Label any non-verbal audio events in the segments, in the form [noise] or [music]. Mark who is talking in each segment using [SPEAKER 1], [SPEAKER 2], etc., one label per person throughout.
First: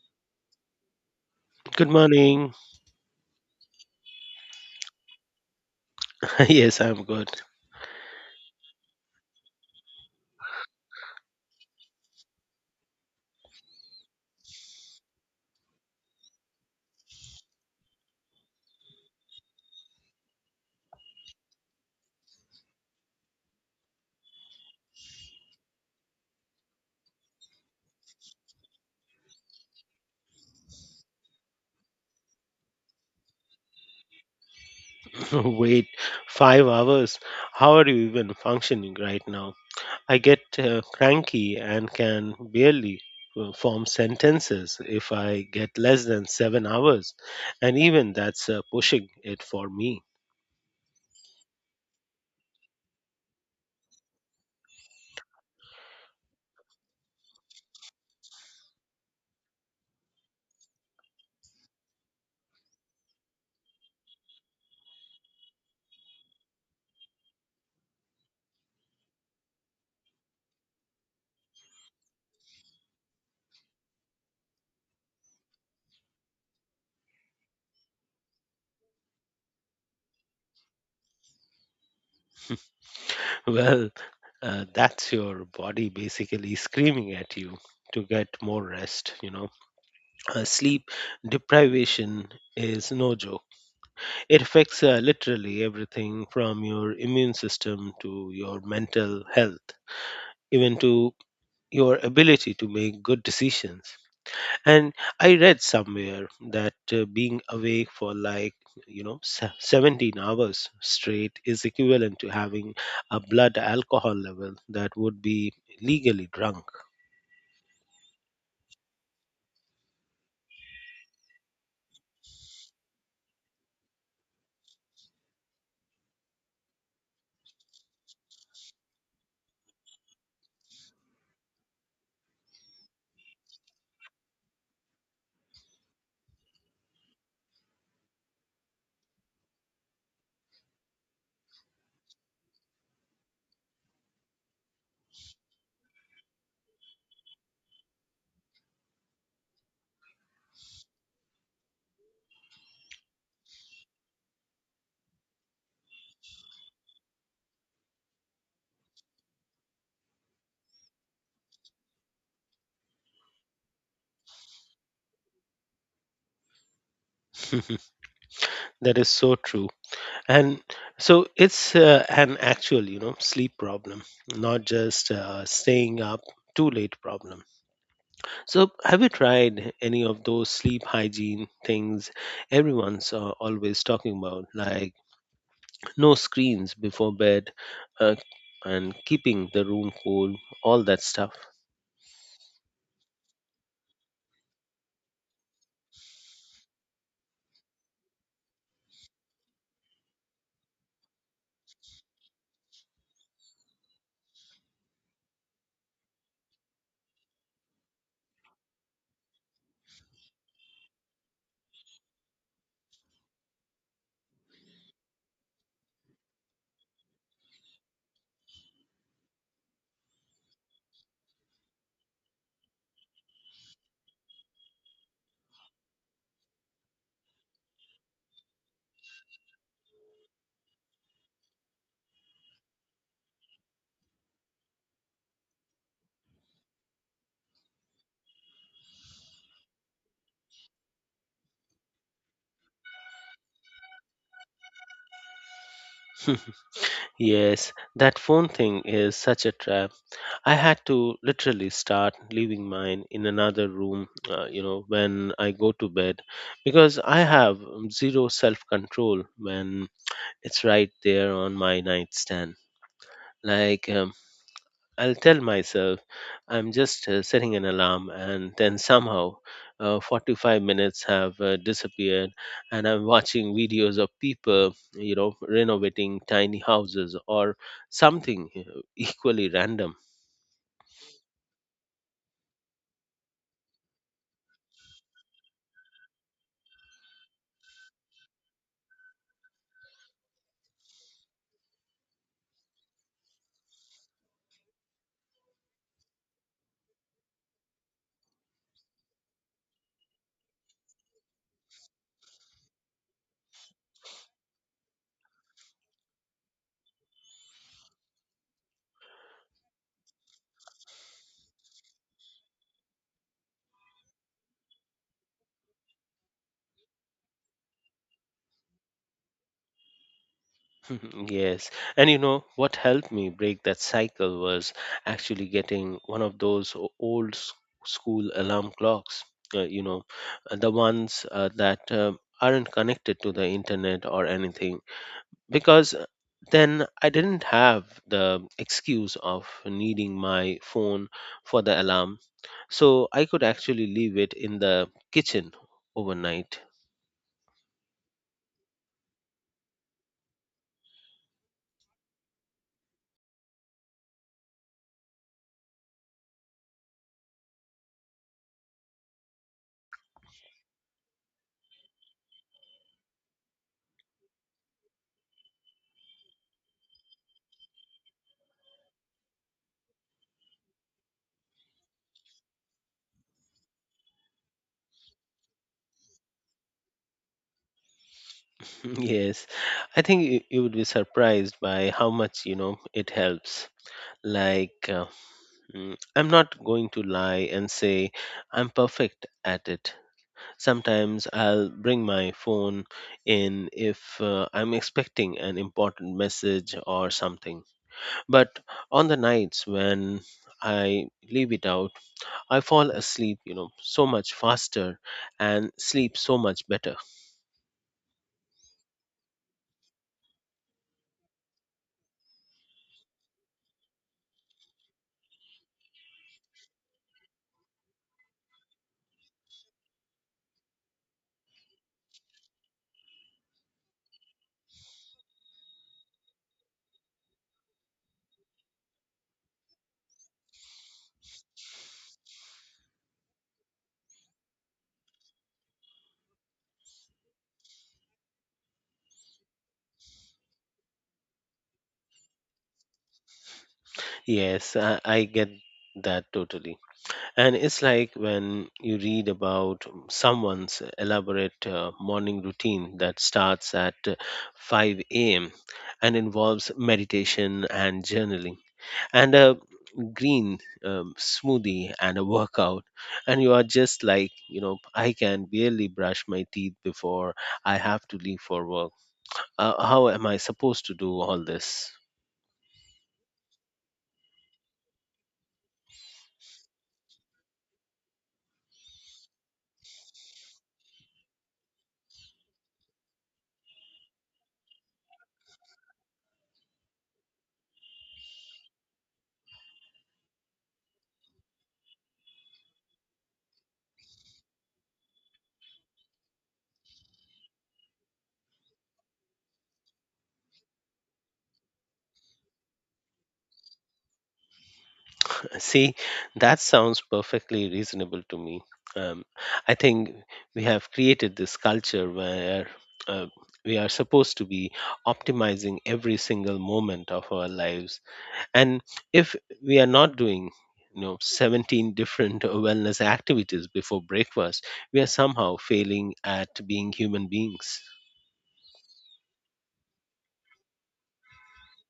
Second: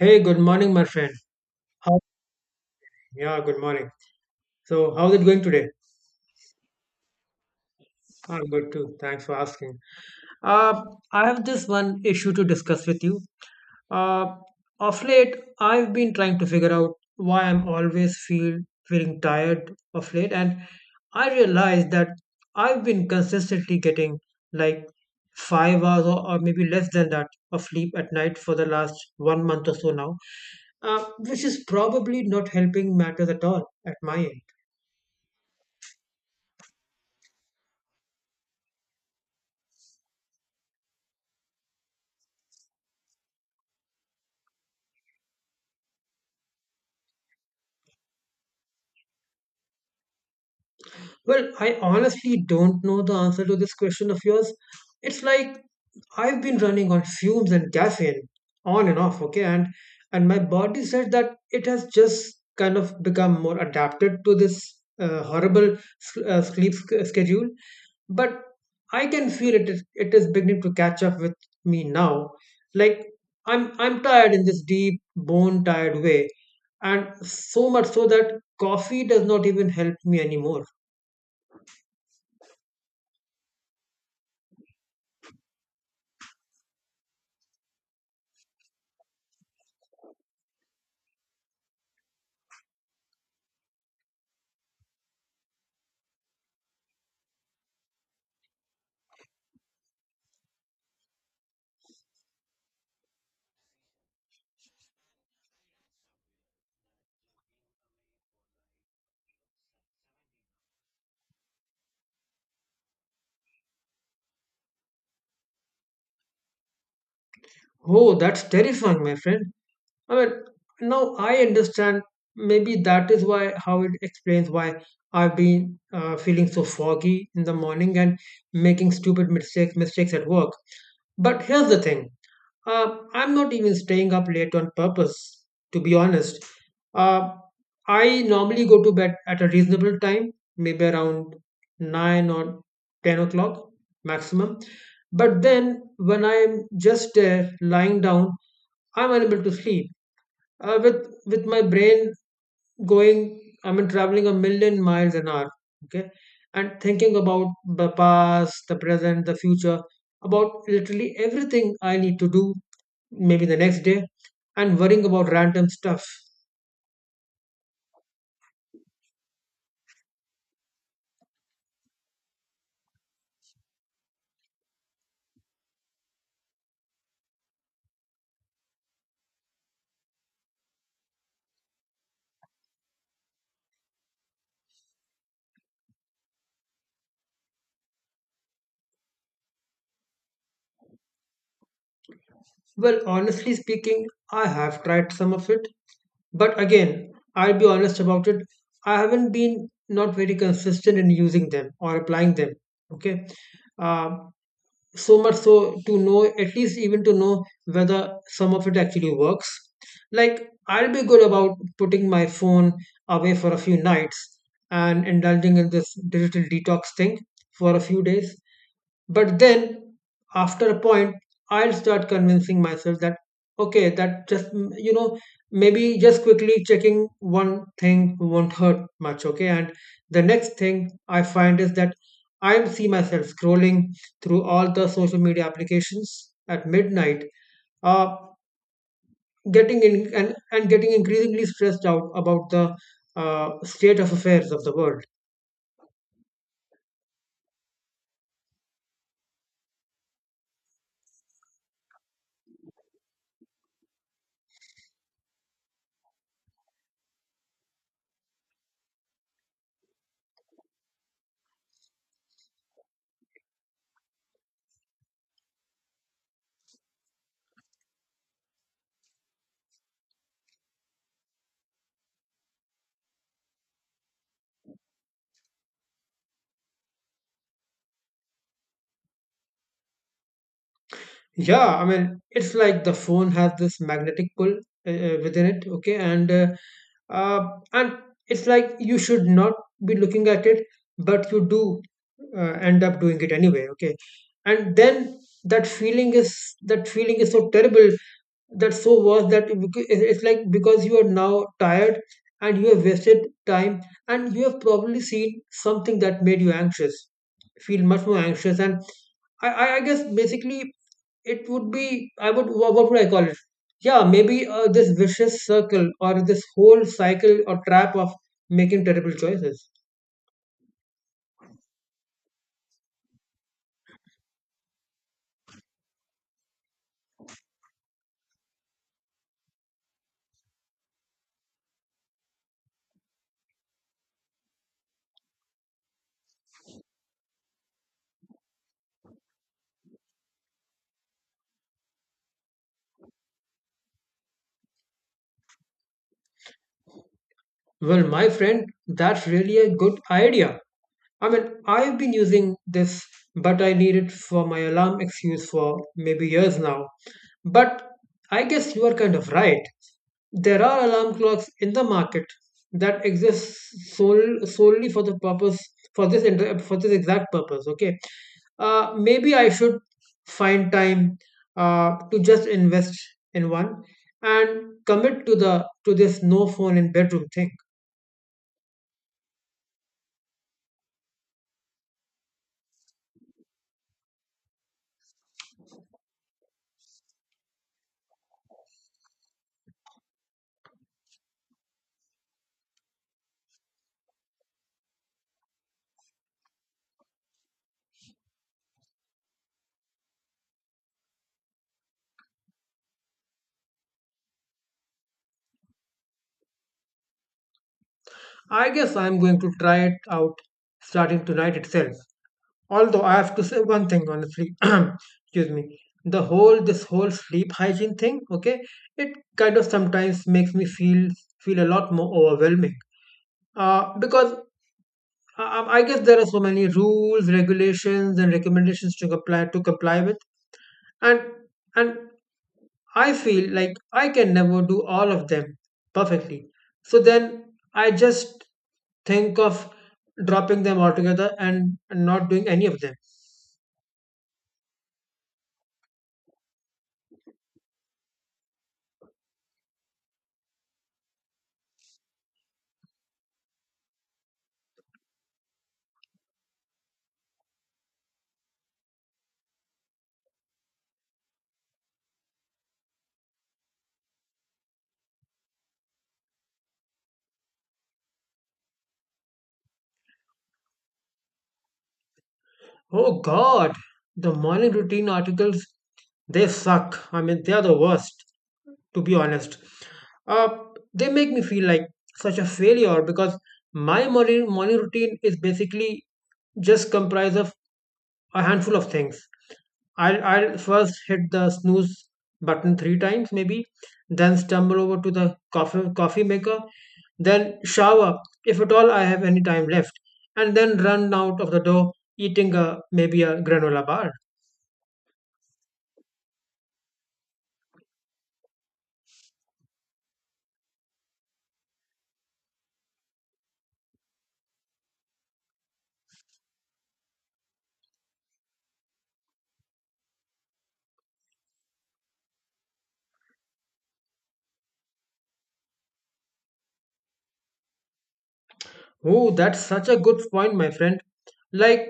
[SPEAKER 1] Hey, good morning, my friend.
[SPEAKER 2] Good
[SPEAKER 1] How?
[SPEAKER 2] morning.
[SPEAKER 1] Yeah, good morning. So, how's it going today?
[SPEAKER 2] [laughs] Yes, I'm good.
[SPEAKER 1] I'm good too. Thanks for asking. Uh, I have this one issue to discuss with you. Uh, of late, I've been trying to figure out why I'm always feel feeling tired of late, and I realized that I've been consistently getting like 5 hours or, maybe less than that of sleep at night for the last one month or so now. Which is probably not helping matters at all at my end.
[SPEAKER 2] [laughs] Wait, 5 hours. How are you even functioning right now? I get cranky and can barely form sentences if I get less than 7 hours. And even that's pushing it for me. [laughs]
[SPEAKER 1] Well, I honestly don't know the answer to this question of yours. It's like I've been running on fumes and caffeine on and off, okay, and my body said that it has just kind of become more adapted to this horrible sleep schedule. But I can feel it is beginning to catch up with me now. Like I'm tired in this deep bone tired way, and so much so that coffee does not even help me anymore.
[SPEAKER 2] Well, that's your body basically screaming at you to get more rest, you know. Sleep deprivation is no joke. It affects literally everything from your immune system to your mental health, even to your ability to make good decisions. And I read somewhere that being awake for like 17 hours straight is equivalent to having a blood alcohol level that would be legally drunk.
[SPEAKER 1] Oh, that's terrifying, my friend. I mean, now I understand. Maybe that is why how it explains why I've been feeling so foggy in the morning and making stupid mistakes at work. But here's the thing. I'm not even staying up late on purpose, to be honest. Uh, I normally go to bed at a reasonable time, maybe around 9 or 10 o'clock maximum. But then when I'm just there lying down, I'm unable to sleep with my brain going I mean traveling a million miles an hour, okay, and thinking about the past, the present, the future, about literally everything I need to do maybe the next day, and worrying about random stuff.
[SPEAKER 2] [laughs] That is so true. And so it's an actual, you know, sleep problem, not just staying up too late problem. So have you tried any of those sleep hygiene things everyone's always talking about, like no screens before bed, uh, and keeping the room cool, all that stuff?
[SPEAKER 1] Well, honestly speaking, I have tried some of it, but again, I'll be honest about it. I haven't been not very consistent in using them or applying them. Okay. Um so much so to know, at least even to know whether some of it actually works. Like I'll be good about putting my phone away for a few nights and indulging in this digital detox thing for a few days, but then, after a point, I'll start convincing myself that, okay, that just, mm, you know, maybe just quickly checking one thing won't hurt much, okay? And the next thing I find is that I see myself scrolling through all the social media applications at midnight, uh, getting in and getting increasingly stressed out about the state of affairs of the world.
[SPEAKER 2] [laughs] Yes, that phone thing is such a trap. I had to literally start leaving mine in another room, you know, when I go to bed because I have zero self control when it's right there on my nightstand. Like, I'll tell myself I'm just setting an alarm, and then somehow 45 minutes have disappeared, and I'm watching videos of people, you know, renovating tiny houses or something equally random.
[SPEAKER 1] Yeah, I mean, it's like the phone has this magnetic pull within it, okay? Uh, and it's like you should not be looking at it, but you do end up doing it anyway, okay? And then that feeling is that feeling is so terrible, that's so worse that it's like because you are now tired and you have wasted time and you have probably seen something that made you anxious feel much more anxious, and I guess basically it would be I would wha- what would I call it yeah, maybe this vicious circle or this whole cycle or trap of making terrible choices.
[SPEAKER 2] Mhm, yes. And you know what helped me break that cycle was actually getting one of those old school alarm clocks, uh, you know, the ones that aren't connected to the internet or anything, because then I didn't have the excuse of needing my phone for the alarm. So I could actually leave it in the kitchen overnight.
[SPEAKER 1] Well, my friend, that's really a good idea. I mean, I've been using this, but I need it for my alarm excuse for maybe years now. But I guess you are kind of right. There are alarm clocks in the market that exist solely for the purpose, for this exact purpose. Okay, maybe I should find time to just invest in one and commit to the to this no phone in bedroom thing.
[SPEAKER 2] Yes, I think you would be surprised by how much, you know, it helps. Like, I'm not going to lie and say I'm perfect at it. Sometimes I'll bring my phone in if I'm expecting an important message or something. But on the nights when I leave it out, I fall asleep, you know, so much faster and sleep so much better.
[SPEAKER 1] I guess I'm going to try it out starting tonight itself. Although I have to say one thing honestly, [clears throat] excuse me, the whole this whole sleep hygiene thing, okay, it kind of sometimes makes me feel a lot more overwhelming. Because I guess there are so many rules, regulations, and recommendations to comply with, and and I feel like I can never do all of them perfectly. So then I just think of dropping them altogether and not doing any of them.
[SPEAKER 2] Yes, I get that totally. And it's like when you read about someone's elaborate morning routine that starts at 5 a.m. and involves meditation and journaling and a green smoothie and a workout. And you are just like, you know, I can barely brush my teeth before I have to leave for work. How am I supposed to do all this?
[SPEAKER 1] Oh God, the morning routine articles, they suck. I mean, they are the worst, to be honest. Uh, they make me feel like such a failure because my morning routine is basically just comprised of a handful of things. I'll first hit the snooze button three times, maybe, then stumble over to the coffee maker, then shower, if at all I have any time left, and then run out of the door eating maybe a granola bar.
[SPEAKER 2] See, that sounds perfectly reasonable to me. Um, I think we have created this culture where uh, we are supposed to be optimizing every single moment of our lives. And if we are not doing, you know, 17 [laughs] different wellness activities before breakfast, we are somehow failing at being human beings.
[SPEAKER 1] Oh, that's such a good point, my friend. Like,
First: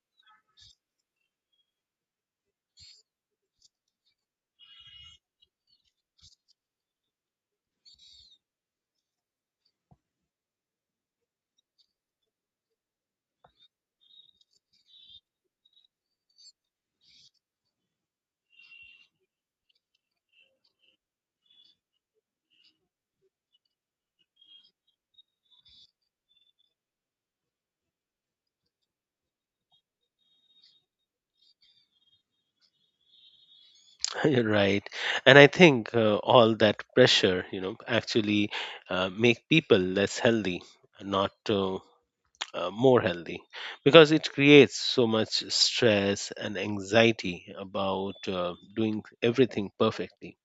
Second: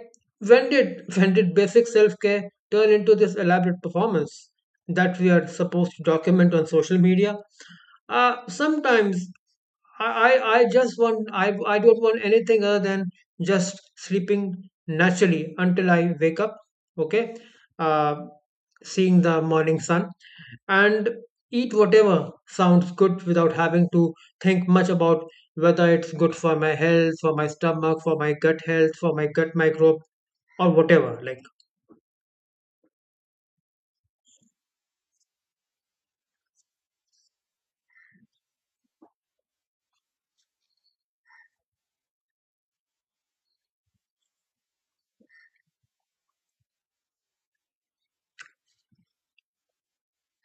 [SPEAKER 1] when did [laughs] when did basic self-care turn into this elaborate performance that we are supposed to document on social media? Sometimes I, I just want I don't want anything other than just sleeping naturally until I wake up, okay? Uh, seeing the morning sun and eat whatever sounds good without having to think much about whether it's good for my health, for my stomach, for my gut health, for my gut microbe, or whatever. Like,
[SPEAKER 2] [laughs] You're right. And I think all that pressure, you know, actually make people less healthy, not more healthy, because it creates so much stress and anxiety about doing everything perfectly.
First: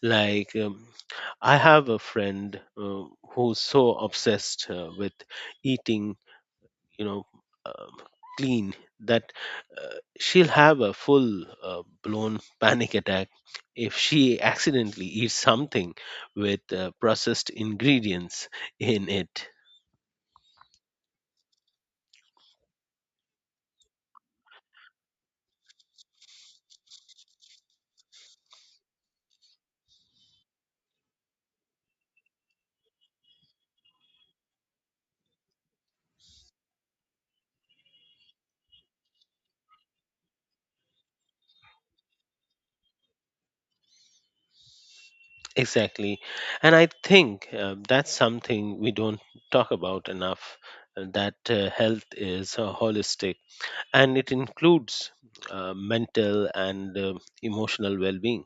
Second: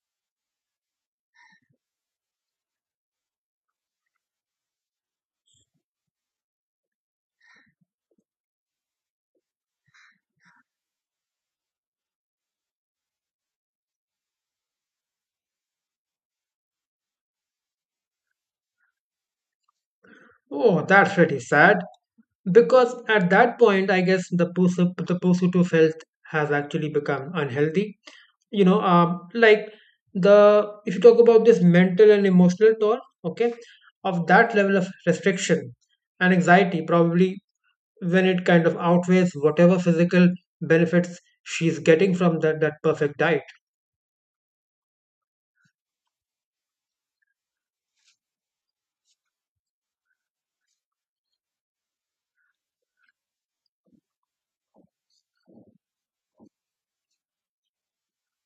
[SPEAKER 2] Like, I have a friend who's so obsessed with eating, you know, uh, clean, that she'll have a full blown [laughs] panic attack if she accidentally eats something with processed ingredients in it.
[SPEAKER 1] oh, that's pretty sad. Because at that point, I guess the pursuit of health has actually become unhealthy. You know, like the if you talk about this mental and emotional toll, okay, of that level of restriction and anxiety, probably when it kind of outweighs whatever physical benefits she's getting from that perfect diet.
[SPEAKER 2] Exactly. And I think that's something we don't talk about enough, that health is holistic and it includes mental and emotional well being,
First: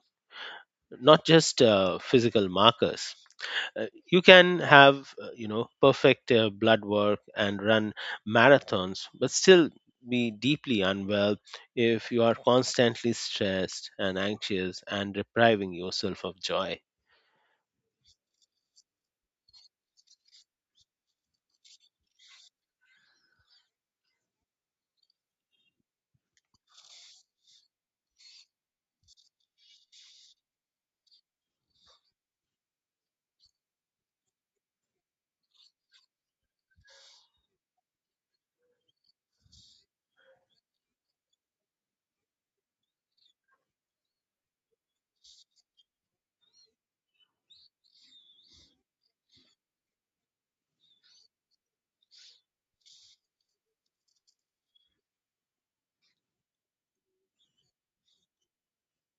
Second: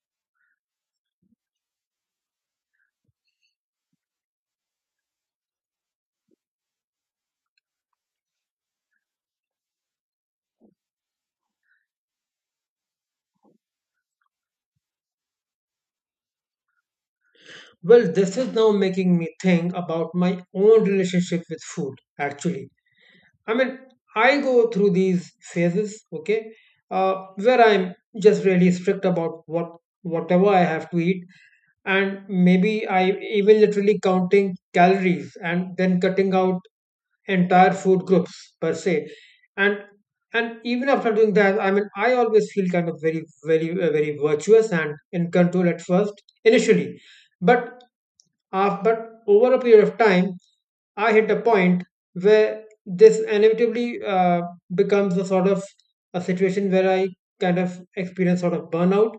[SPEAKER 2] not just physical markers. Uh, you can have, you know, perfect blood work and run marathons, but still be deeply unwell if you are constantly stressed and anxious and depriving yourself of joy.
[SPEAKER 1] Well, this is now making me think about my own relationship with food, actually. I mean, I go through these phases, okay, where I'm just really strict about whatever I have to eat, and maybe I even literally counting calories and then cutting out entire food groups per se, and even after doing that, I mean, I always feel kind of very virtuous and in control at first initially, but but over a period of time, I hit a point where this inevitably becomes a sort of a situation where I kind of experience sort of burnout,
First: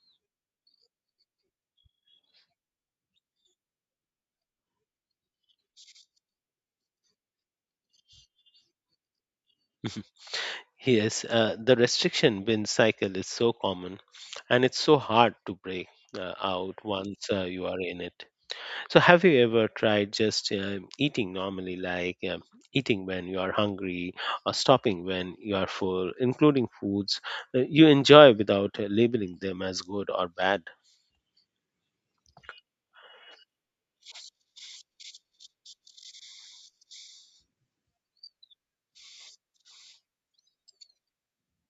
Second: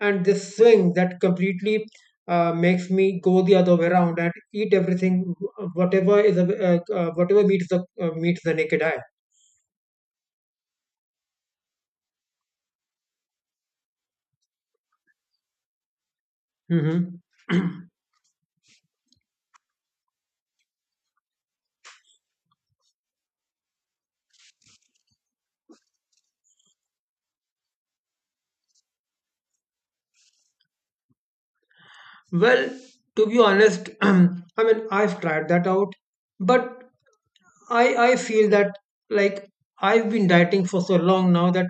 [SPEAKER 1] and this swing that completely makes me go the other way around and eat everything, whatever meets the naked eye.
[SPEAKER 2] Yes, the restriction bin cycle is so common and it's so hard to break out
[SPEAKER 1] Hmm.
[SPEAKER 2] once you are in it. So, have you ever tried just eating normally, like eating when you are hungry or stopping when you are full, including foods you enjoy without labeling them as good or bad?
[SPEAKER 1] Well, to be honest, [clears throat] I mean, I've tried that out, but I feel that like I've been dieting for so long now that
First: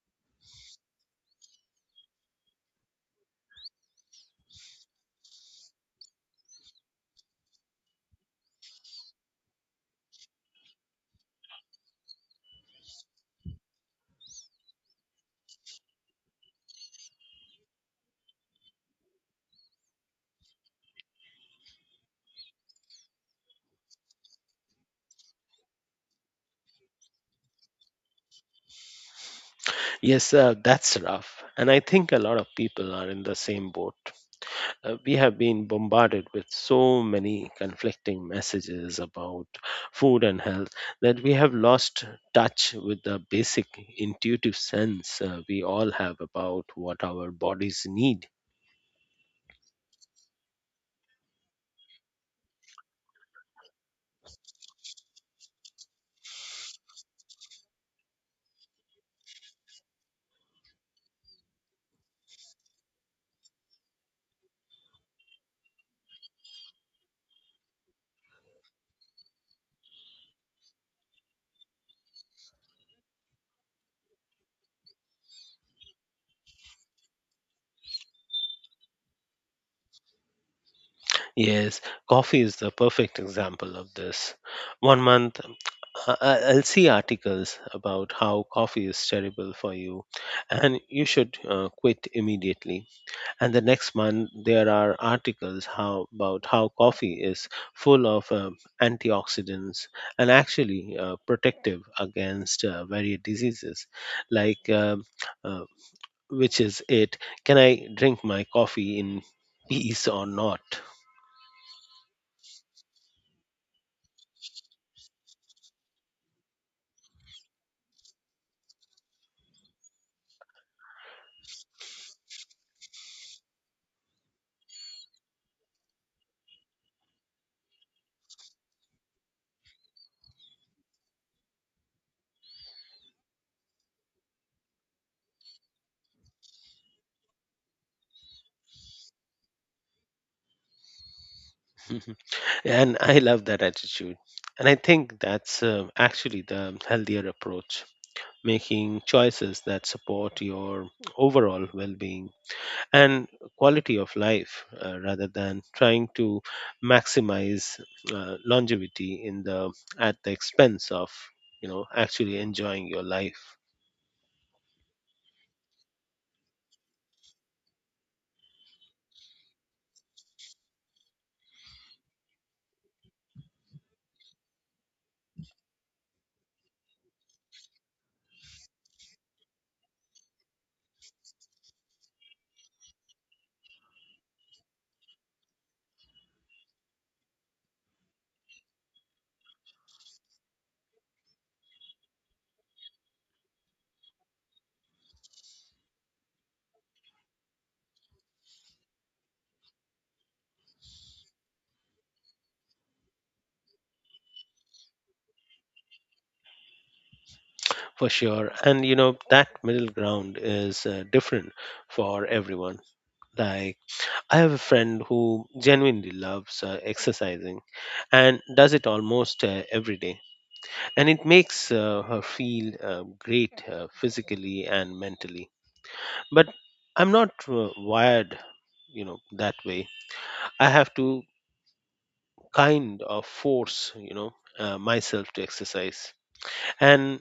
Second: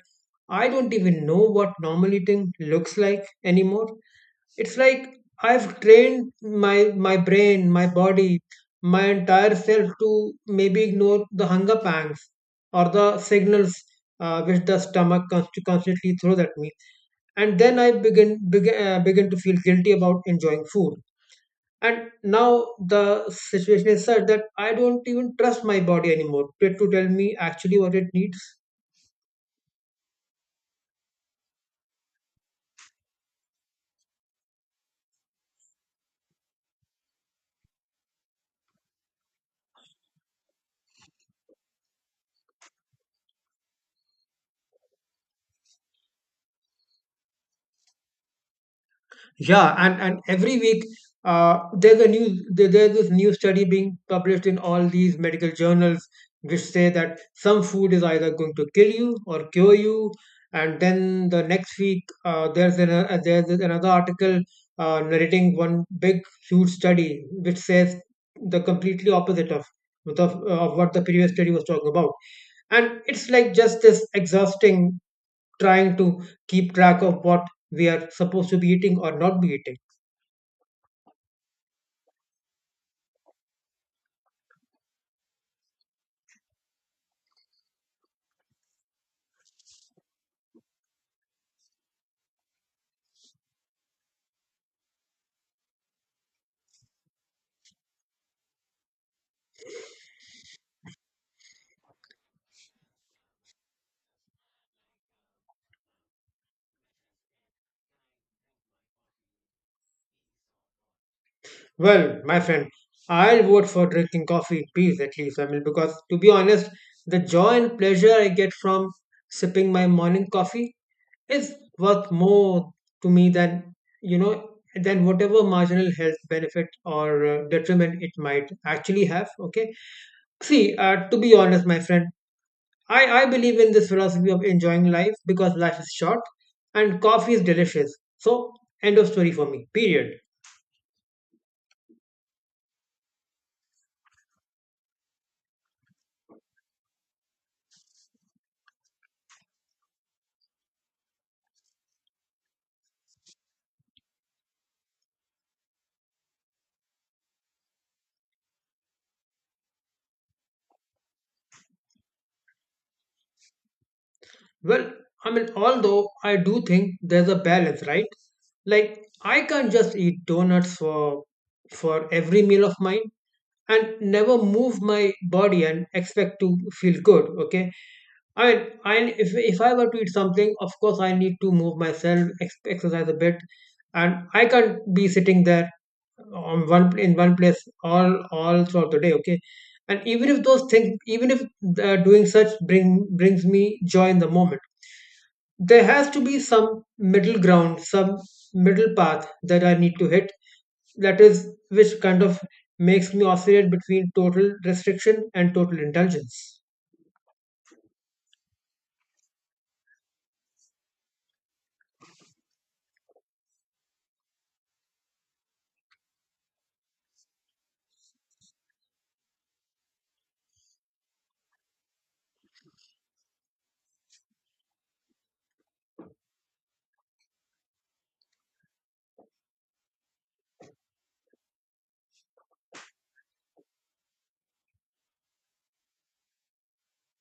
[SPEAKER 1] I don't even know what normal eating looks like anymore. It's like I've trained my brain, my body, my entire self to maybe ignore the hunger pangs or the signals which the stomach constantly throws at me, and then I begin to feel guilty about enjoying food, and now the situation is such that I don't even trust my body anymore to tell me actually what it needs.
[SPEAKER 2] Yes, that's rough. And I think a lot of people are in the same boat. We have been bombarded with so many conflicting messages about food and health that we have lost touch with the basic intuitive sense we all have about what our bodies need.
[SPEAKER 1] Yeah, and every week there's this new study being published in all these medical journals which say that some food is either going to kill you or cure you, and then the next week there's another article narrating one big huge study which says the completely opposite of, of what the previous study was talking about, and it's like just this exhausting trying to keep track of what we are supposed to be eating or not be eating.
[SPEAKER 2] Yes, coffee is the perfect example of this. 1 month, I'll see articles about how coffee is terrible for you and you should quit immediately, and the next month there are articles how about how coffee is full of antioxidants and actually protective against various diseases, like uh, which is it? Can I drink my coffee in peace or not?
[SPEAKER 1] Well, my friend, I'll vote for drinking coffee in peace at least. I mean, because to be honest, the joy and pleasure I get from sipping my morning coffee is worth more to me than, you know, than whatever marginal health benefit or detriment it might actually have. Okay. See, to be honest, my friend, I believe in this philosophy of enjoying life because life is short and coffee is delicious. So, end of story for me. Period.
[SPEAKER 2] [laughs] And I love that attitude. And I think that's actually the healthier approach, making choices that support your overall well-being and quality of life, rather than trying to maximize longevity in the at the expense of, you know, actually enjoying your life.
[SPEAKER 1] Well, I mean, although I do think there's a balance, right? Like I can't just eat donuts for every meal of mine and never move my body and expect to feel good. Okay, I mean, I if I were to eat something, of course I need to move myself, exercise a bit, and I can't be sitting there on one in one place all throughout the day. Okay, and even if those things, even if doing such bring brings me joy in the moment, there has to be some middle ground, some middle path that I need to hit. That is, which kind of makes me oscillate between total restriction and total indulgence.
[SPEAKER 2] For sure. And you know that middle ground is different for everyone. Like, I have a friend who genuinely loves exercising and does it almost every day, and it makes her feel great physically and mentally. But I'm not wired, you know, that way. I have to kind of force, you know, myself to exercise. And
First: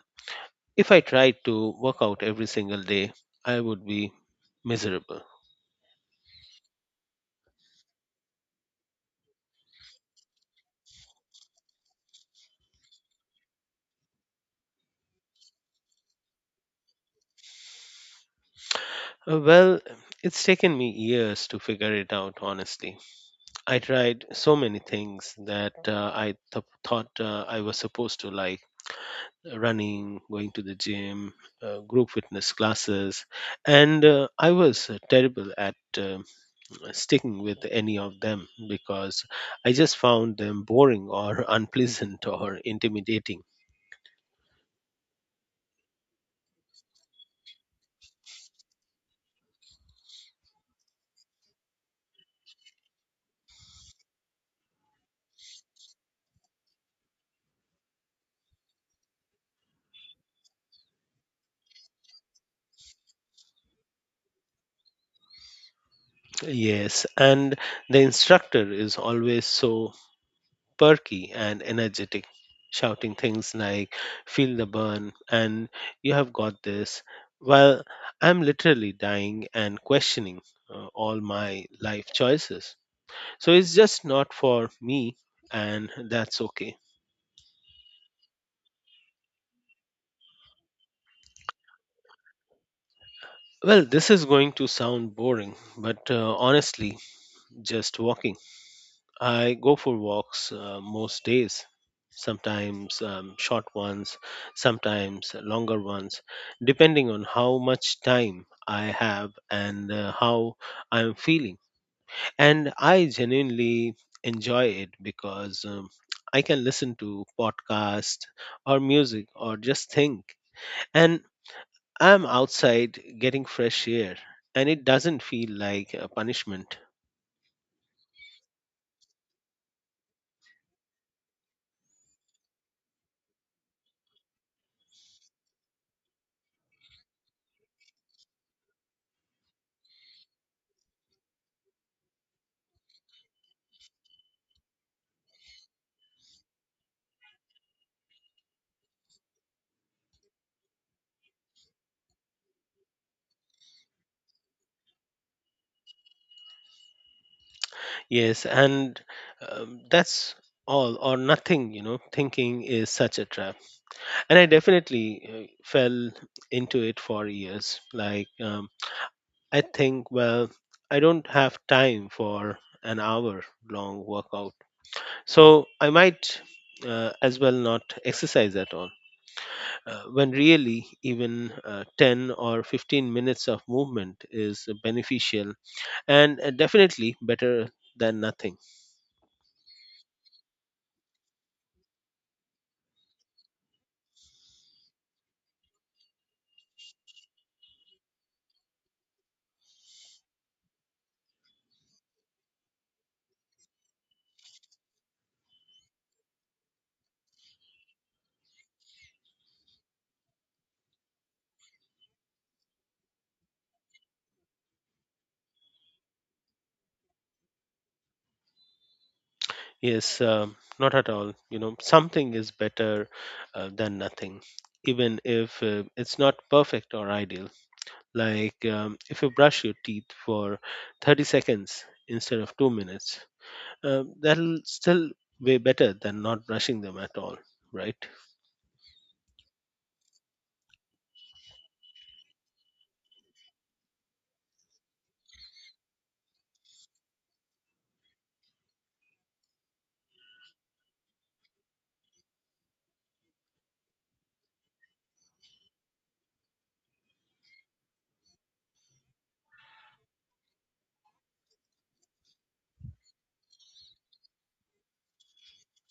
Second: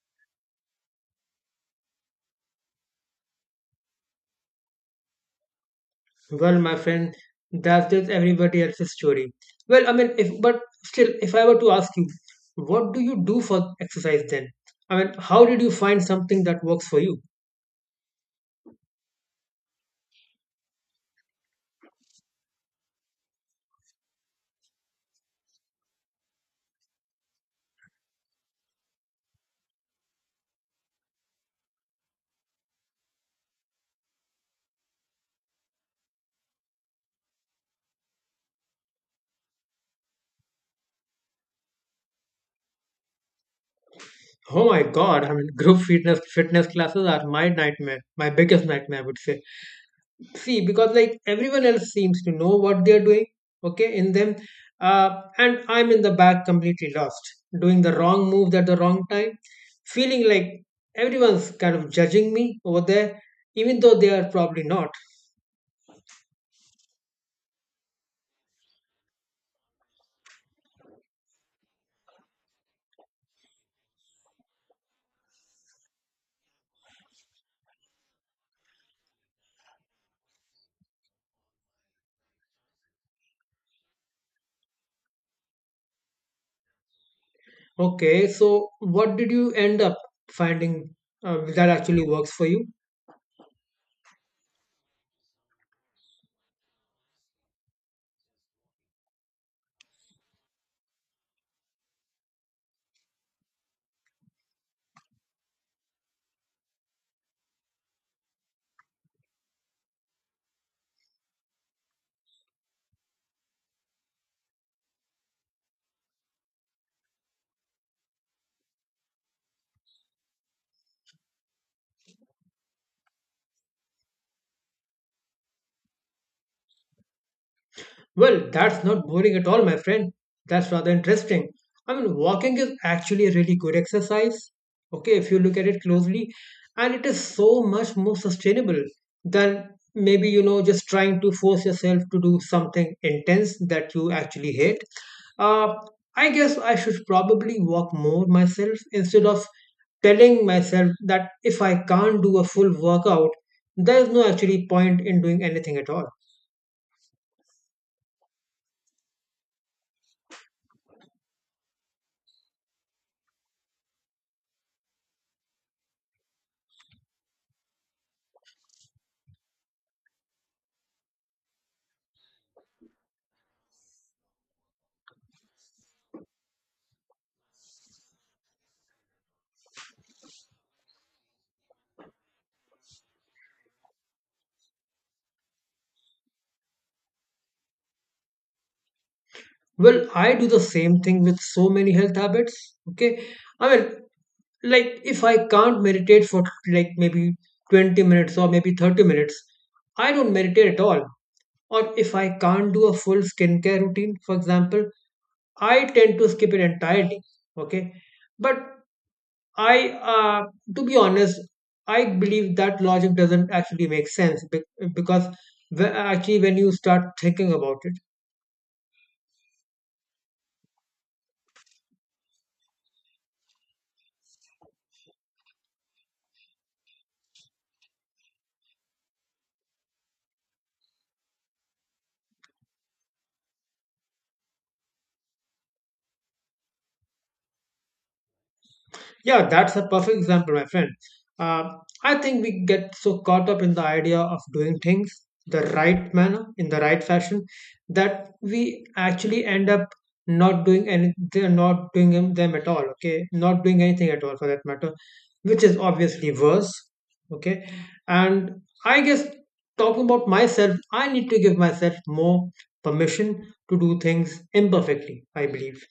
[SPEAKER 2] if I tried to work out every single day, I would be miserable.
[SPEAKER 1] Well, my friend, that's just everybody else's story. Well, I mean, if but still, if I were to ask you, what do you do for exercise then? I mean, how did you find something that works for you?
[SPEAKER 2] Well, it's taken me years to figure it out, honestly. I tried so many things that I thought I was supposed to like, running, going to the gym, group fitness classes, and I was terrible at sticking with any of them because I just found them boring or [laughs] unpleasant or intimidating.
[SPEAKER 1] Oh my God! I mean, group fitness classes are my nightmare, my biggest nightmare, I would say. See, because like everyone else seems to know what they're doing, okay, in them, uh, and I'm in the back completely lost, doing the wrong move at the wrong time, feeling like everyone's kind of judging me over there, even though they are probably not.
[SPEAKER 2] Yes, and the instructor is always so perky and energetic, shouting things like, "Feel the burn," and "You have got this." While I'm literally dying and questioning all my life choices. So it's just not for me, and that's okay.
[SPEAKER 1] Okay, so what did you end up finding that actually works for you?
[SPEAKER 2] Well, this is going to sound boring, but honestly, just walking. I go for walks most days, sometimes short ones, sometimes longer ones, depending on how much time I have and how I'm feeling. And I genuinely enjoy it because I can listen to podcast or music or just think. And I'm outside getting fresh air and it doesn't feel like a punishment.
[SPEAKER 1] Well, that's not boring at all, my friend. That's rather interesting. I mean, walking is actually a really good exercise. Okay, if you look at it closely, and it is so much more sustainable than, maybe, you know, just trying to force yourself to do something intense that you actually hate. Uh, I guess I should probably walk more myself instead of telling myself that if I can't do a full workout, there is no actually point in doing anything at all.
[SPEAKER 2] Yes, and that's all or nothing, you know, thinking is such a trap. And I definitely fell into it for years. Like, I think, well, I don't have time for an hour long workout. So I might as well not exercise at all, when really even 10 or 15 minutes of movement is beneficial and definitely better than nothing.
[SPEAKER 1] Well, I do the same thing with so many health habits. Okay. I mean, like if I can't meditate for like maybe 20 minutes or maybe 30 minutes, I don't meditate at all. Or if I can't do a full skincare routine, for example, I tend to skip it entirely. Okay. But I, uh, to be honest, I believe that logic doesn't actually make sense because actually when you start thinking about it,
[SPEAKER 2] Yes, not at all, you know, something is better than nothing, even if it's not perfect or ideal. Like, if you brush your teeth for 30 seconds instead of 2 minutes, that'll still way better than not brushing them at all, right?
[SPEAKER 1] yeah, that's a perfect example, my friend. I think we get so caught up in the idea of doing things the right manner, in the right fashion, that we actually end up not doing any, they're not doing them at all. Okay, not doing anything at all for that matter, which is obviously worse. Okay, and I guess talking about myself, I need to give myself more permission to do things imperfectly, I believe.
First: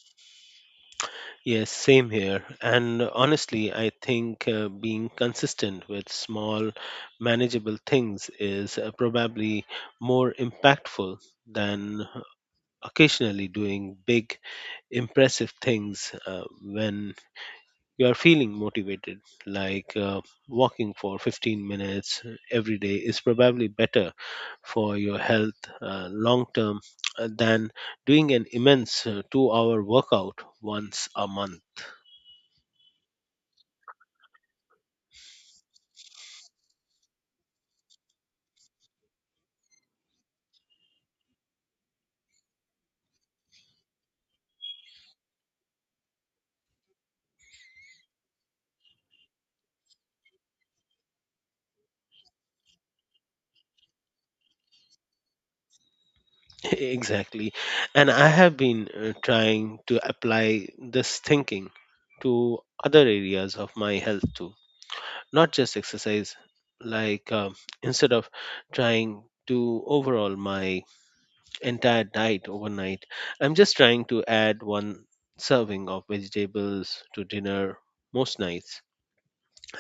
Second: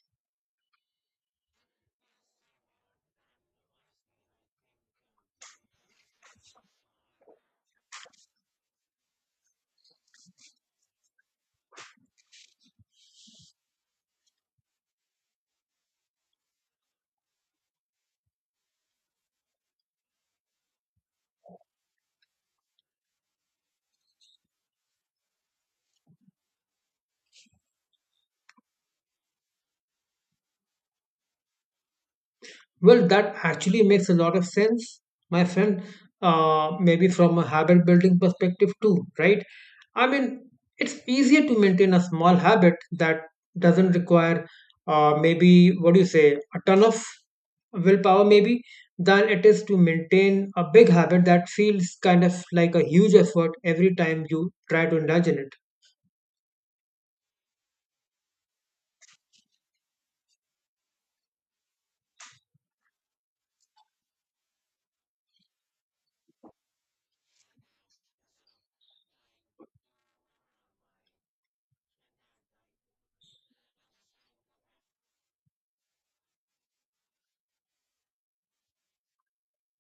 [SPEAKER 2] Yes, same here. And honestly, I think being consistent with small, manageable things is probably more impactful than occasionally doing big, impressive things when you are feeling motivated. Like, walking for 15 minutes every day is probably better for your health, long term, than doing an immense 2 hour workout once a month.
[SPEAKER 1] Well, that actually makes a lot of sense, my friend. Maybe from a habit building perspective too, right? I mean, it's easier to maintain a small habit that doesn't require, maybe, what do you say, a ton of willpower maybe, than it is to maintain a big habit that feels kind of like a huge effort every time you try to indulge in it.
[SPEAKER 2] Exactly. And I have been trying to apply this thinking to other areas of my health too, not just exercise. Like, instead of trying to overhaul my entire diet overnight, I'm just trying to add one serving of vegetables to dinner most nights.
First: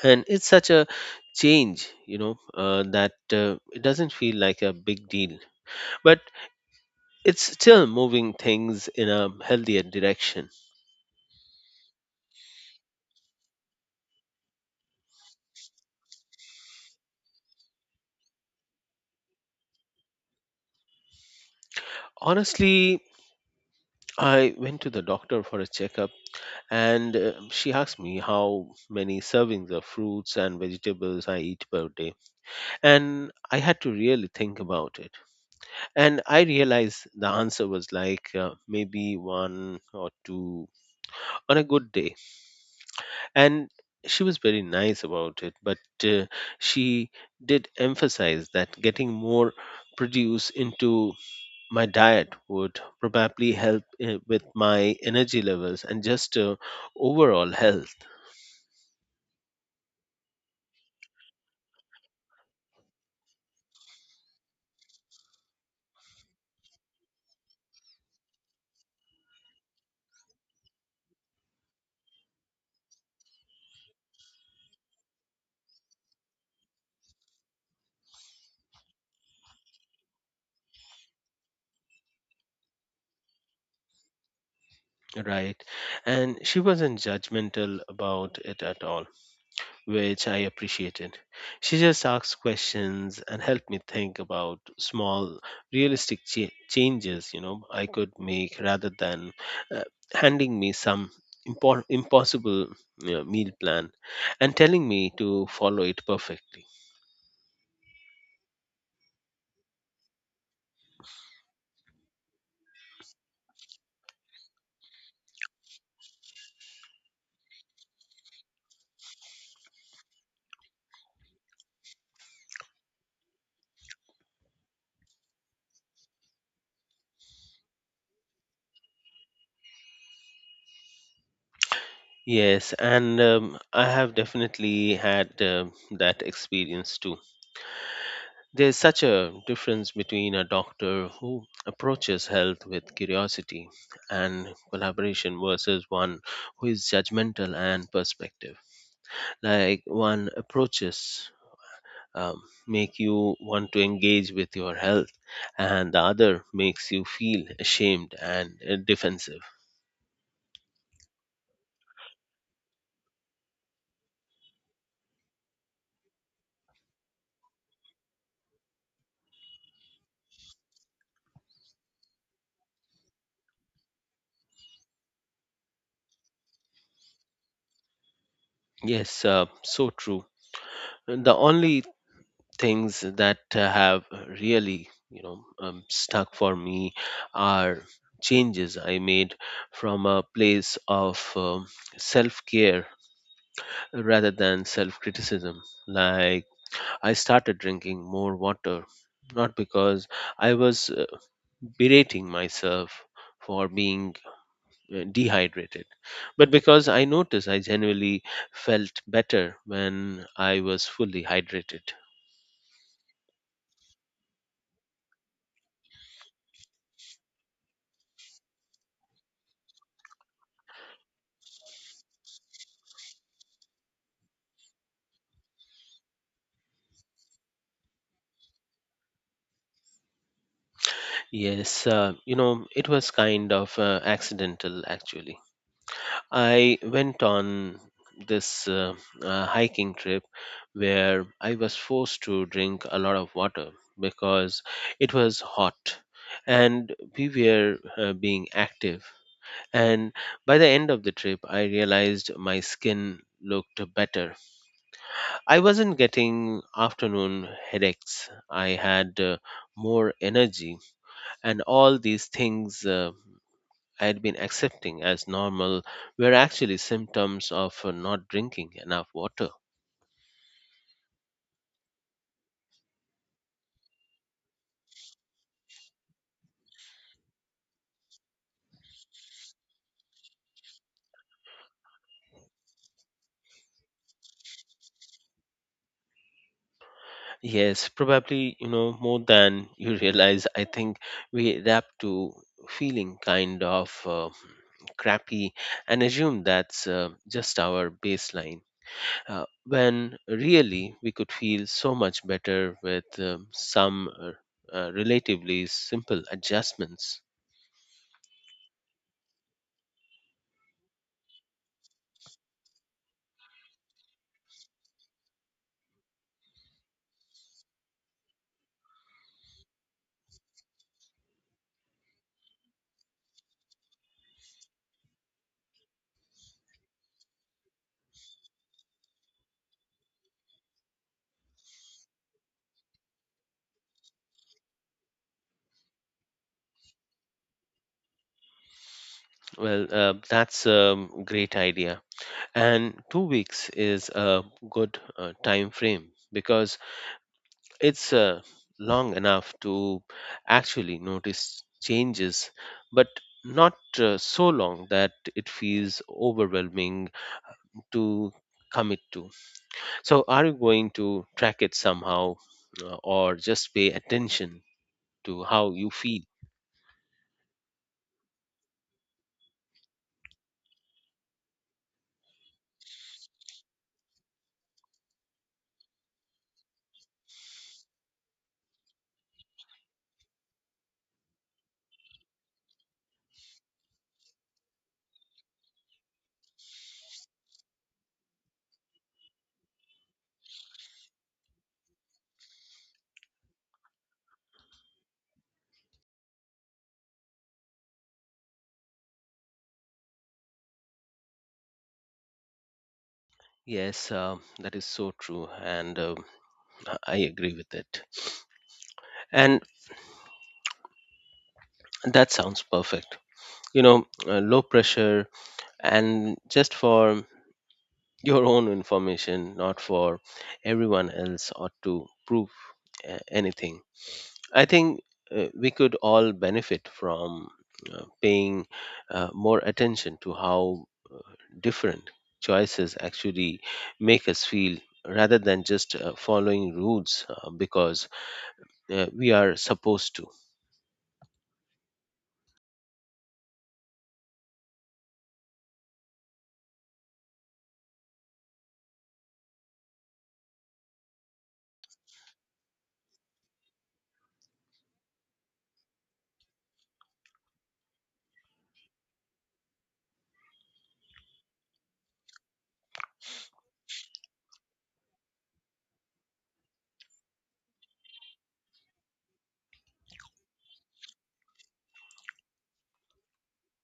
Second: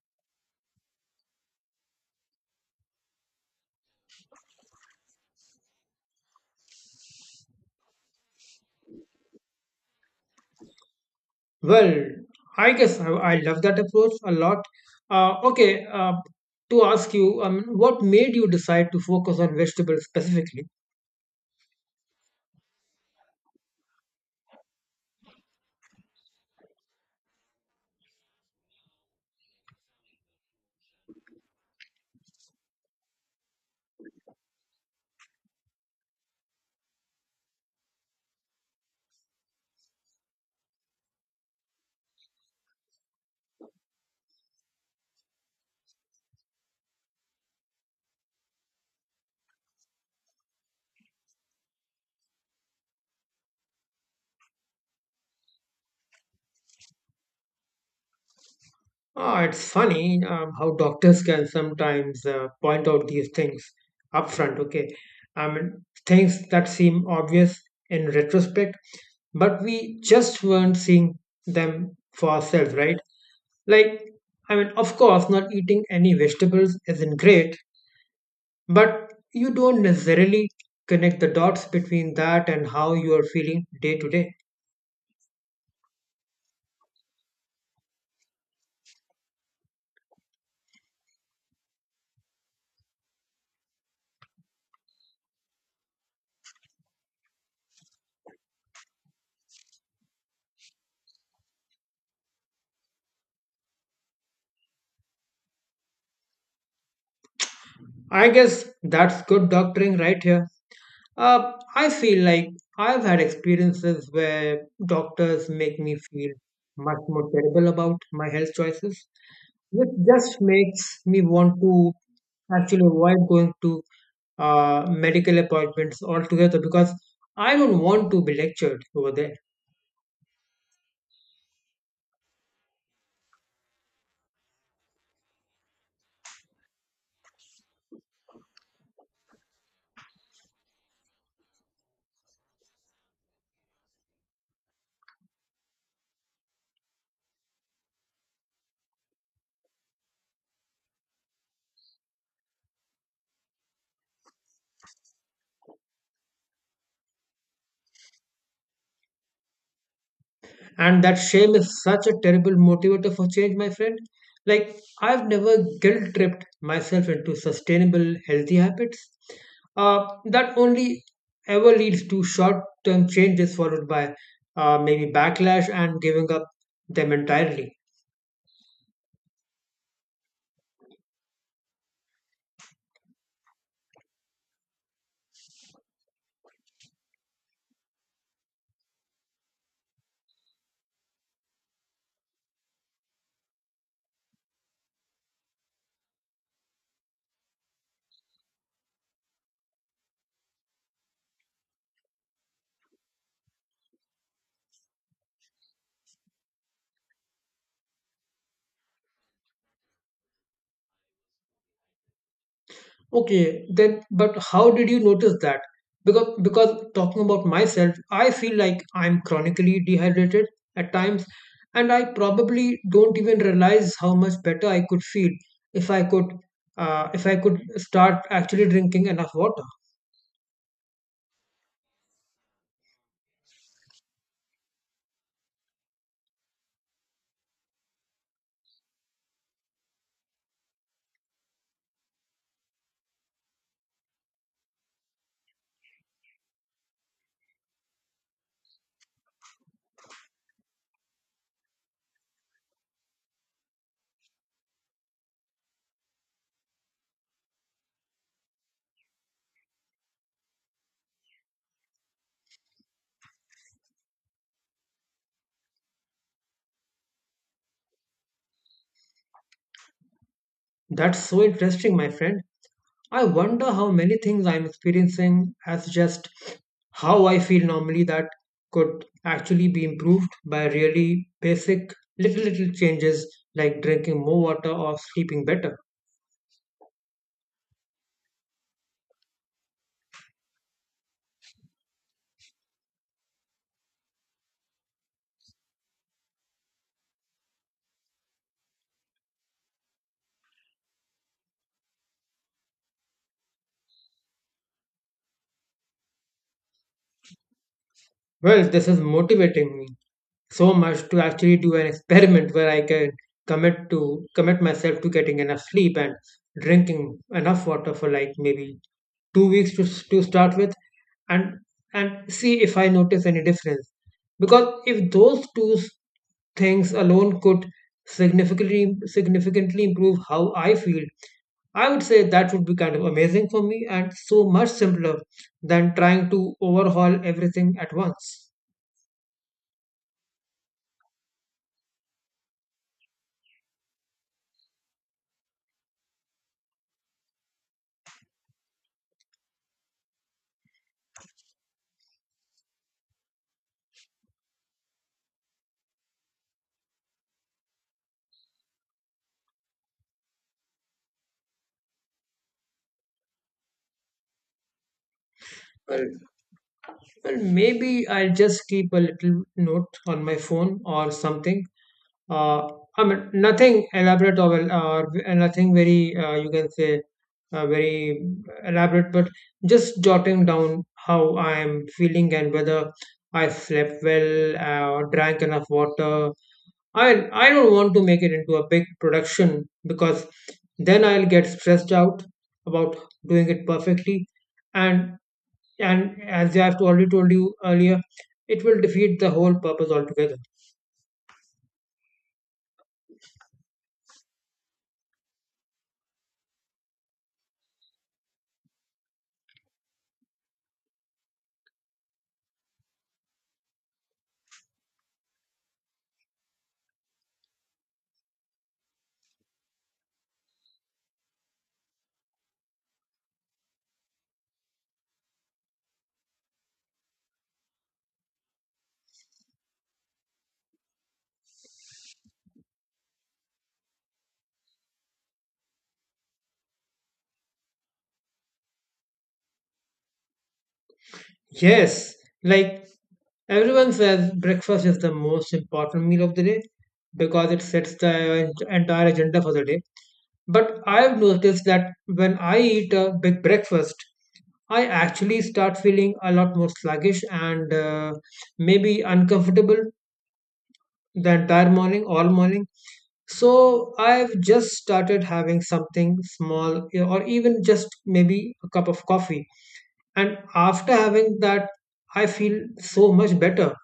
[SPEAKER 2] And it's such a change, you know, that it doesn't feel like a big deal. But it's still moving things in a healthier direction.
[SPEAKER 1] Well, I guess I love that approach a lot. Uh, okay, uh, to ask you, what made you decide to focus on vegetables specifically?
[SPEAKER 2] Honestly, I went to the doctor for a checkup, and she asked me how many servings of fruits and vegetables I eat per day. And I had to really think about it. And I realized the answer was like maybe one or two on a good day. And she was very nice about it, but uh, she did emphasize that getting more produce into my diet would probably help with my energy levels and just overall health.
[SPEAKER 1] Ah, it's funny how doctors can sometimes point out these things upfront. Okay, I mean, things that seem obvious in retrospect, but we just weren't seeing them for ourselves, right? Like, I mean, of course, not eating any vegetables isn't great, but you don't necessarily connect the dots between that and how you are feeling day to day.
[SPEAKER 2] Right. And she wasn't judgmental about it at all, which I appreciated. She just asked questions and helped me think about small, realistic changes, you know, I could make, rather than uh, handing me some impossible, you know, meal plan and telling me to follow it perfectly.
[SPEAKER 1] I guess that's good doctoring right here. I feel like I've had experiences where doctors make me feel much more terrible about my health choices, which just makes me want to actually avoid going to medical appointments altogether because I don't want to be lectured over there.
[SPEAKER 2] Yes, and I have definitely had that experience too. There's such a difference between a doctor who approaches health with curiosity and collaboration versus one who is judgmental and perspective. Like one approaches um, make you want to engage with your health, and the other makes you feel ashamed and defensive.
[SPEAKER 1] And that shame is such a terrible motivator for change, my friend. Like, I've never guilt tripped myself into sustainable, healthy habits. That only ever leads to short term changes followed by, maybe, backlash and giving up them entirely.
[SPEAKER 2] Yes, so true. The only things that have really stuck for me are changes I made from a place of self-care rather than self-criticism, like I started drinking more water, not because I was berating myself for being dehydrated, but because I noticed I genuinely felt better when I was fully hydrated.
[SPEAKER 1] Okay, then, but how did you notice that? Because talking about myself, I feel like I'm chronically dehydrated at times, and I probably don't even realize how much better I could feel if I could, if I could start actually drinking enough water.
[SPEAKER 2] Yes, you know, it was kind of accidental actually. I went on this hiking trip where I was forced to drink a lot of water because it was hot and we were being active. And by the end of the trip, I realized my skin looked better. I wasn't getting afternoon headaches, I had more energy and all these things. I had been accepting as normal were actually symptoms of not drinking enough water.
[SPEAKER 1] That's so interesting, my friend. I wonder how many things I'm experiencing as just how I feel normally that could actually be improved by really basic little changes like drinking more water or sleeping better.
[SPEAKER 2] Yes, probably, you know, more than [laughs] you realize, I think we adapt to feeling kind of crappy and assume that's just our baseline. When really we could feel so much better with some relatively simple adjustments.
[SPEAKER 1] Well, this is motivating me so much to actually do an experiment where I can commit myself to getting enough sleep and drinking enough water for like maybe 2 weeks to start with, and and see if I notice any difference. Because if those things alone could significantly improve how I feel, I would say that would be kind of amazing for me and so much simpler than trying to overhaul everything at once.
[SPEAKER 2] Well, that's a great idea. And 2 weeks is a good time frame because it's long enough to actually notice changes, but not so long that it feels overwhelming to commit to. So are you going to track it somehow, or just pay attention to how you
[SPEAKER 1] Well,
[SPEAKER 2] feel?
[SPEAKER 1] well, maybe I'll just keep a little note on my phone or something. Uh, I mean, nothing elaborate or, or nothing very, you can say, very elaborate, but just jotting down how I am feeling and whether I slept well or drank enough water. I don't want to make it into a big production because then I'll get stressed out about doing it perfectly, and and as I've already told you earlier, it will defeat the whole purpose altogether.
[SPEAKER 2] Yes, that is so true, and I agree with it, and that sounds perfect. You know, low pressure and just for your own information, not for everyone else or to prove anything. I think we could all benefit from paying more attention to how different choices actually make us feel rather than just following rules, because we are supposed to.
[SPEAKER 1] Yes, like everyone says, breakfast is the most important meal of the day because it sets the entire agenda for the day. But I've noticed that when I eat a big breakfast, I actually start feeling a lot more sluggish and, maybe, uncomfortable the entire morning, all morning. So I've just started having something small, you know, or even just maybe a cup of coffee. And after having that, I feel so much better.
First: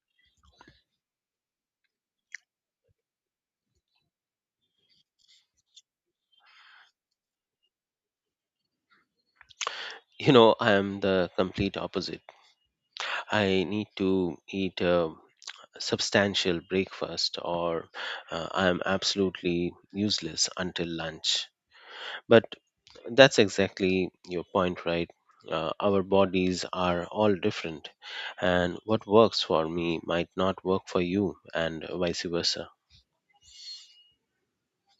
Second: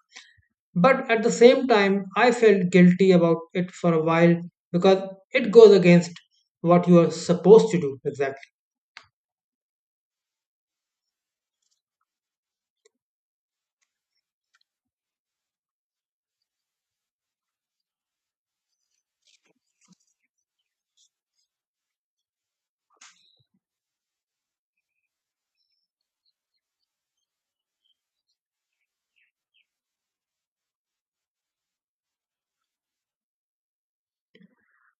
[SPEAKER 1] But at the same time, I felt guilty about it for a while because it goes against what you are supposed to do exactly.
[SPEAKER 2] You know, I am the complete opposite. I need to eat substantial breakfast, or I am absolutely useless until lunch. But that's exactly your point, right? Our bodies are all different, and what works for me might not work for you, and vice versa.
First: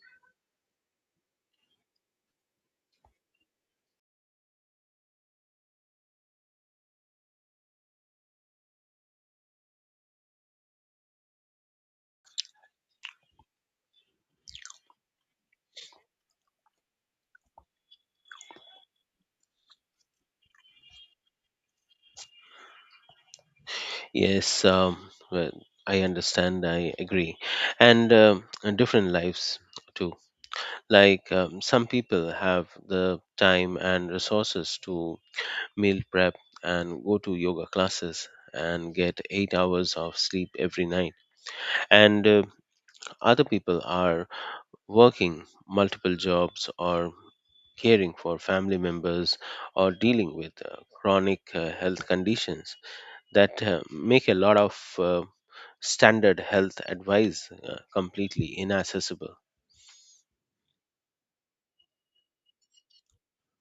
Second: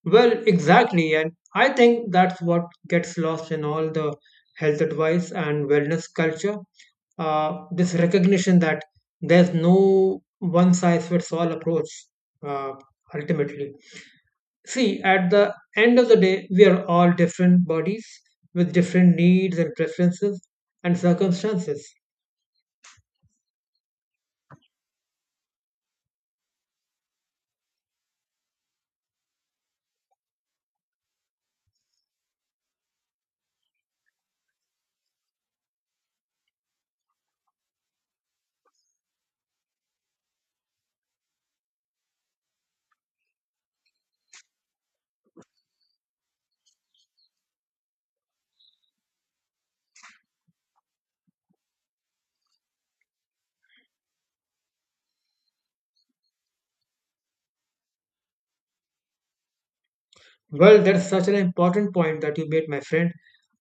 [SPEAKER 1] Well, exactly. And I think that's what gets lost in all the health advice and wellness culture. This recognition that there's no one size fits all approach, uh, ultimately. See, at the end of the day, we are all different bodies with different needs and preferences and circumstances.
[SPEAKER 2] Yes, well, I understand, I agree. And different lives too. Like some people have the time and resources to meal prep, and go to yoga classes and get 8 hours of sleep every night. And other people are working multiple jobs, or caring for family members, or dealing with chronic health conditions that make a lot of standard health advice completely inaccessible.
[SPEAKER 1] Well, that's such an important point that you made, my friend.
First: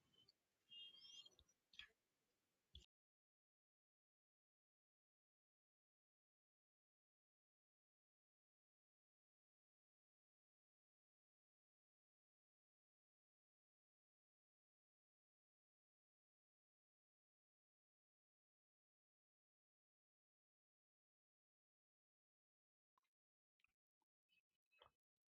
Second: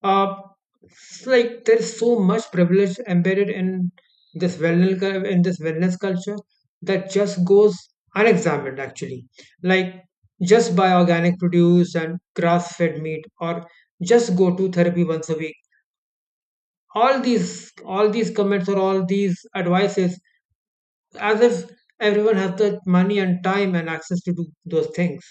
[SPEAKER 1] Uh, it's like there's so much privilege embedded in in this wellness culture that just goes unexamined, actually. Like, just buy organic produce and grass-fed meat, or just go to therapy once a week. All these comments or all these advices, as if everyone has the money and time and access to do those things.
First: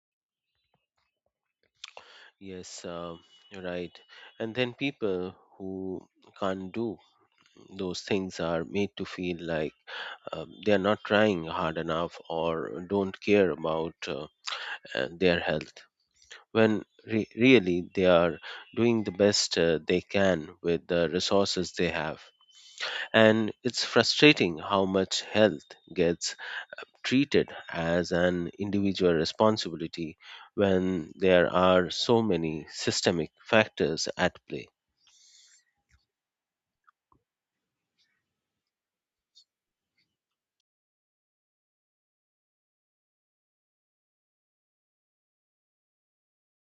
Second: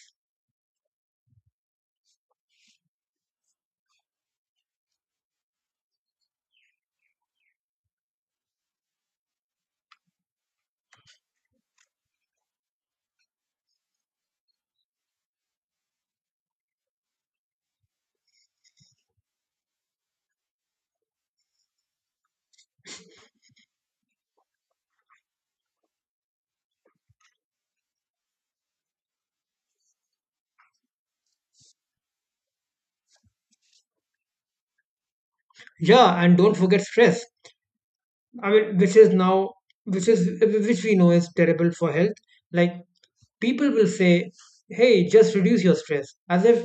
[SPEAKER 2] Yes, you're right. And then people who can't do those things are made to feel like they are not trying hard enough or don't care about their health, when really they are doing the best they can with the resources they have. And it's frustrating how much health gets treated as an individual responsibility when there are so many systemic factors at play.
[SPEAKER 1] Yeah, and don't forget stress. I mean, which is now, which is, which we know is terrible for health. Like, people will say, hey, just reduce your stress, as if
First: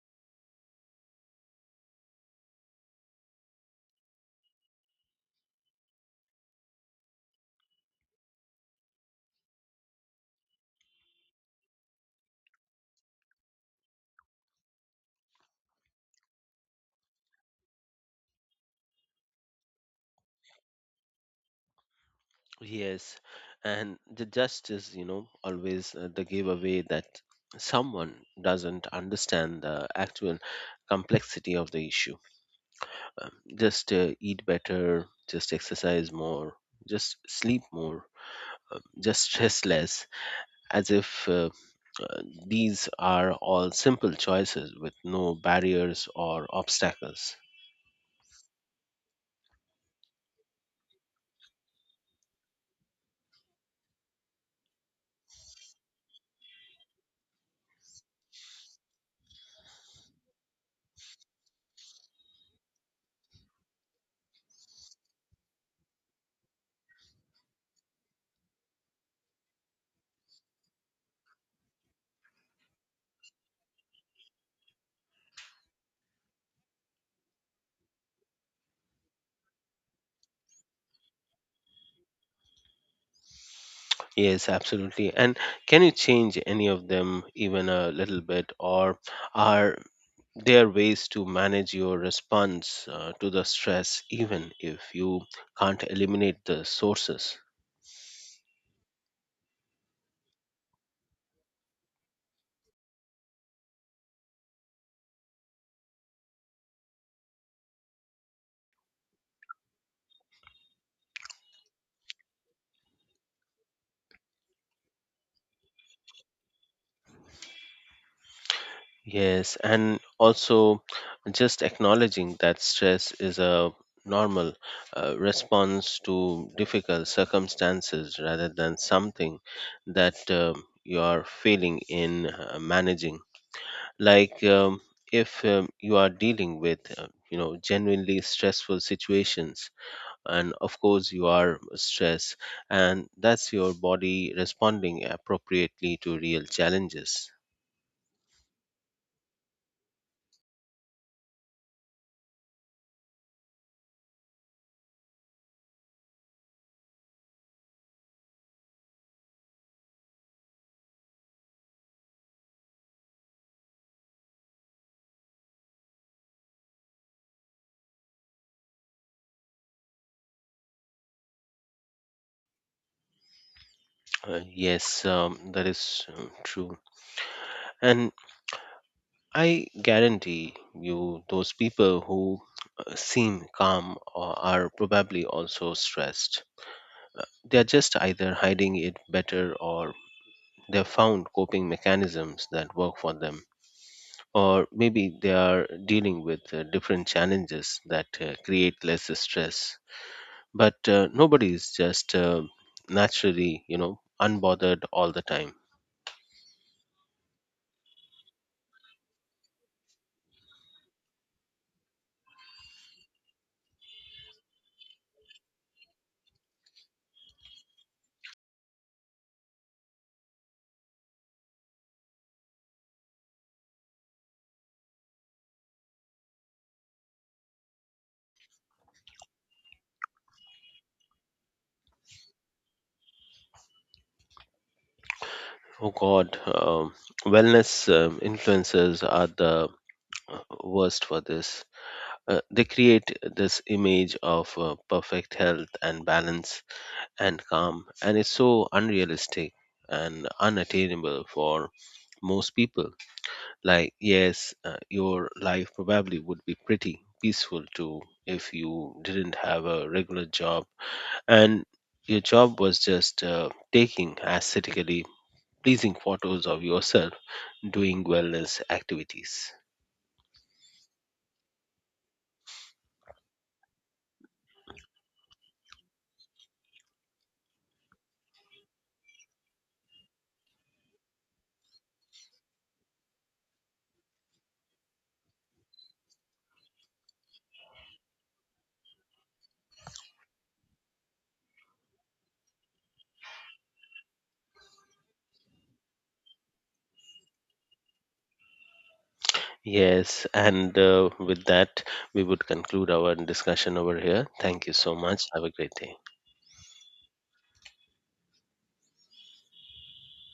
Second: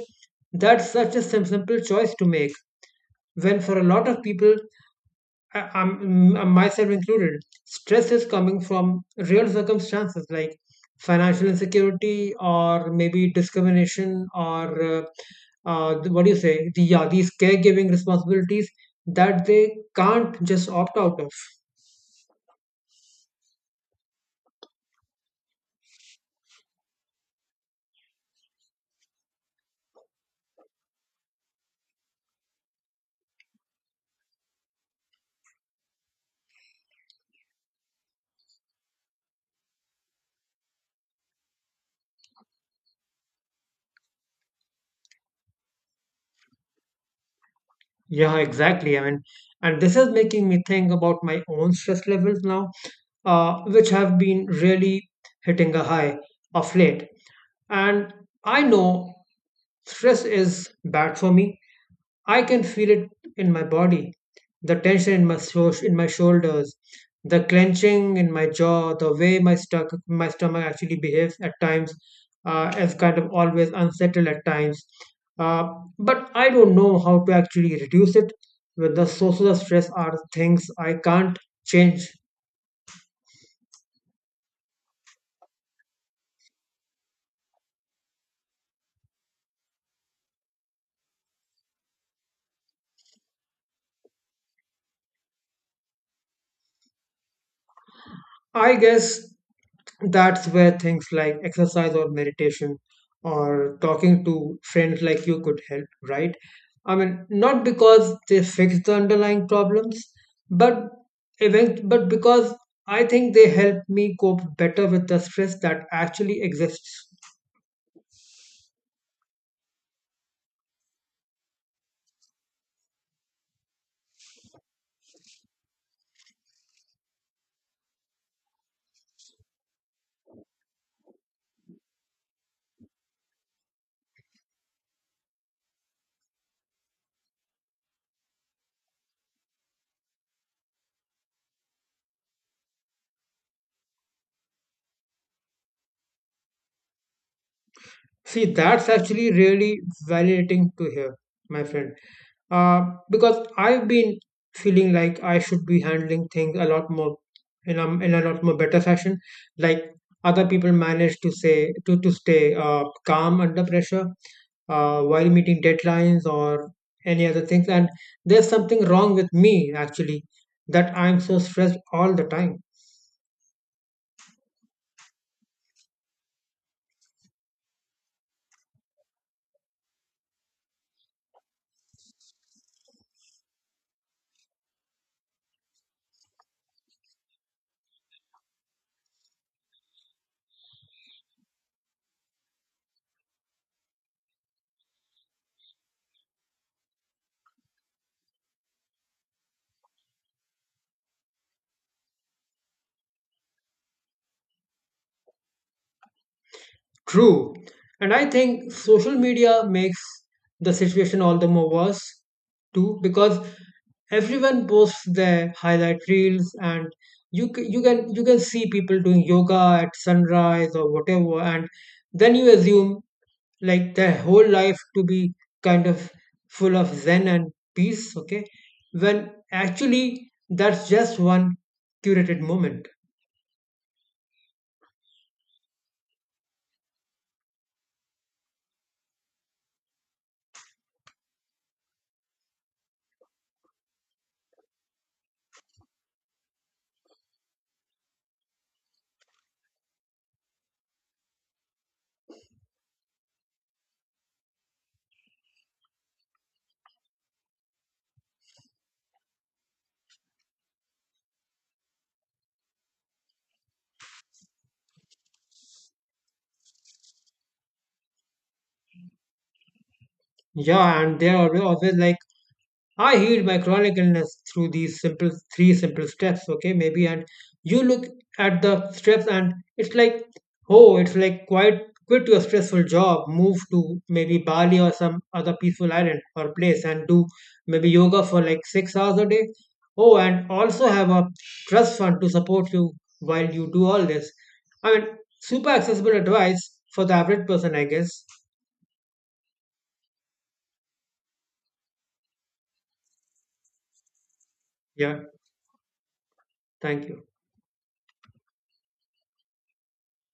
[SPEAKER 1] that's such a simple choice to make. When for a lot of people, I'm myself included, stress is coming from real circumstances like financial insecurity or maybe discrimination or, what do you say? Yeah, these caregiving responsibilities that they can't just opt out of.
[SPEAKER 2] Yes, and the justice, you know, always the giveaway that someone doesn't understand the actual complexity of the issue. Um, just eat better, just exercise more, just sleep more, just stress less, as if uh, these are all simple choices with no barriers or obstacles.
[SPEAKER 1] Yeah, exactly. I mean, and this is making me think about my own stress levels now, which have been really hitting a high of late. And I know stress is bad for me, I can feel it in my body, the tension in my in my shoulders, the clenching in my jaw, the way my stuck my stomach actually behaves at times, is kind of always unsettled at times. Uh, but I don't know how to actually reduce it. With the sources of stress are things I can't change.
[SPEAKER 2] Yes, absolutely. And can you change any of them even a little bit, or are there ways to manage your response to the stress even if you can't eliminate the sources?
[SPEAKER 1] I guess that's where things like exercise or meditation or talking to friends like you could help, right? I mean, not because they fix the underlying problems, but but because I think they help me cope better with the stress that actually exists.
[SPEAKER 2] Yes, and also just acknowledging that stress is a normal response to difficult circumstances rather than something that you are failing in managing. Like if you are dealing with you know genuinely stressful situations, and of course you are stressed, and that's your body responding appropriately to real challenges.
[SPEAKER 1] See, that's actually really validating to hear, my friend. uh, because I've been feeling like I should be handling things a lot more in a lot more better fashion. Like, other people manage to say to stay calm under pressure while meeting deadlines or any other things, and there's something wrong with me actually that I'm so stressed all the time.
[SPEAKER 2] Yes, that is true, and I guarantee you those people who seem calm or are probably also stressed. They are just either hiding it better, or they've found coping mechanisms that work for them, or maybe they are dealing with different challenges that create less stress. But nobody is just naturally, you know, unbothered all the time.
[SPEAKER 1] True, and I think social media makes the situation all the more worse too because everyone posts their highlight reels and you can see people doing yoga at sunrise or whatever, and then you assume like their whole life to be kind of full of zen and peace, okay, when actually that's just one curated moment.
[SPEAKER 2] Oh god, wellness influencers are the worst for this. They create this image of perfect health and balance and calm, and it's so unrealistic and unattainable for most people. Like yes, your life probably would be pretty peaceful too if you didn't have a regular job, and your job was just taking aesthetically pleasing photos of yourself doing wellness activities.
[SPEAKER 1] Yeah, and they're always like, I healed my chronic illness through these simple three simple steps, okay, maybe. And you look at the steps, and it's like, oh, it's like quit your stressful job, move to maybe Bali or some other peaceful island or place, and do maybe yoga for like 6 hours a day. Oh, and also have a trust fund to support you while you do all this. I mean, super accessible advice for the average person, I guess.
[SPEAKER 2] Yes, and with that we would conclude our discussion over here. Thank you so
[SPEAKER 1] Yeah,
[SPEAKER 2] much, have a great day.
[SPEAKER 1] thank you.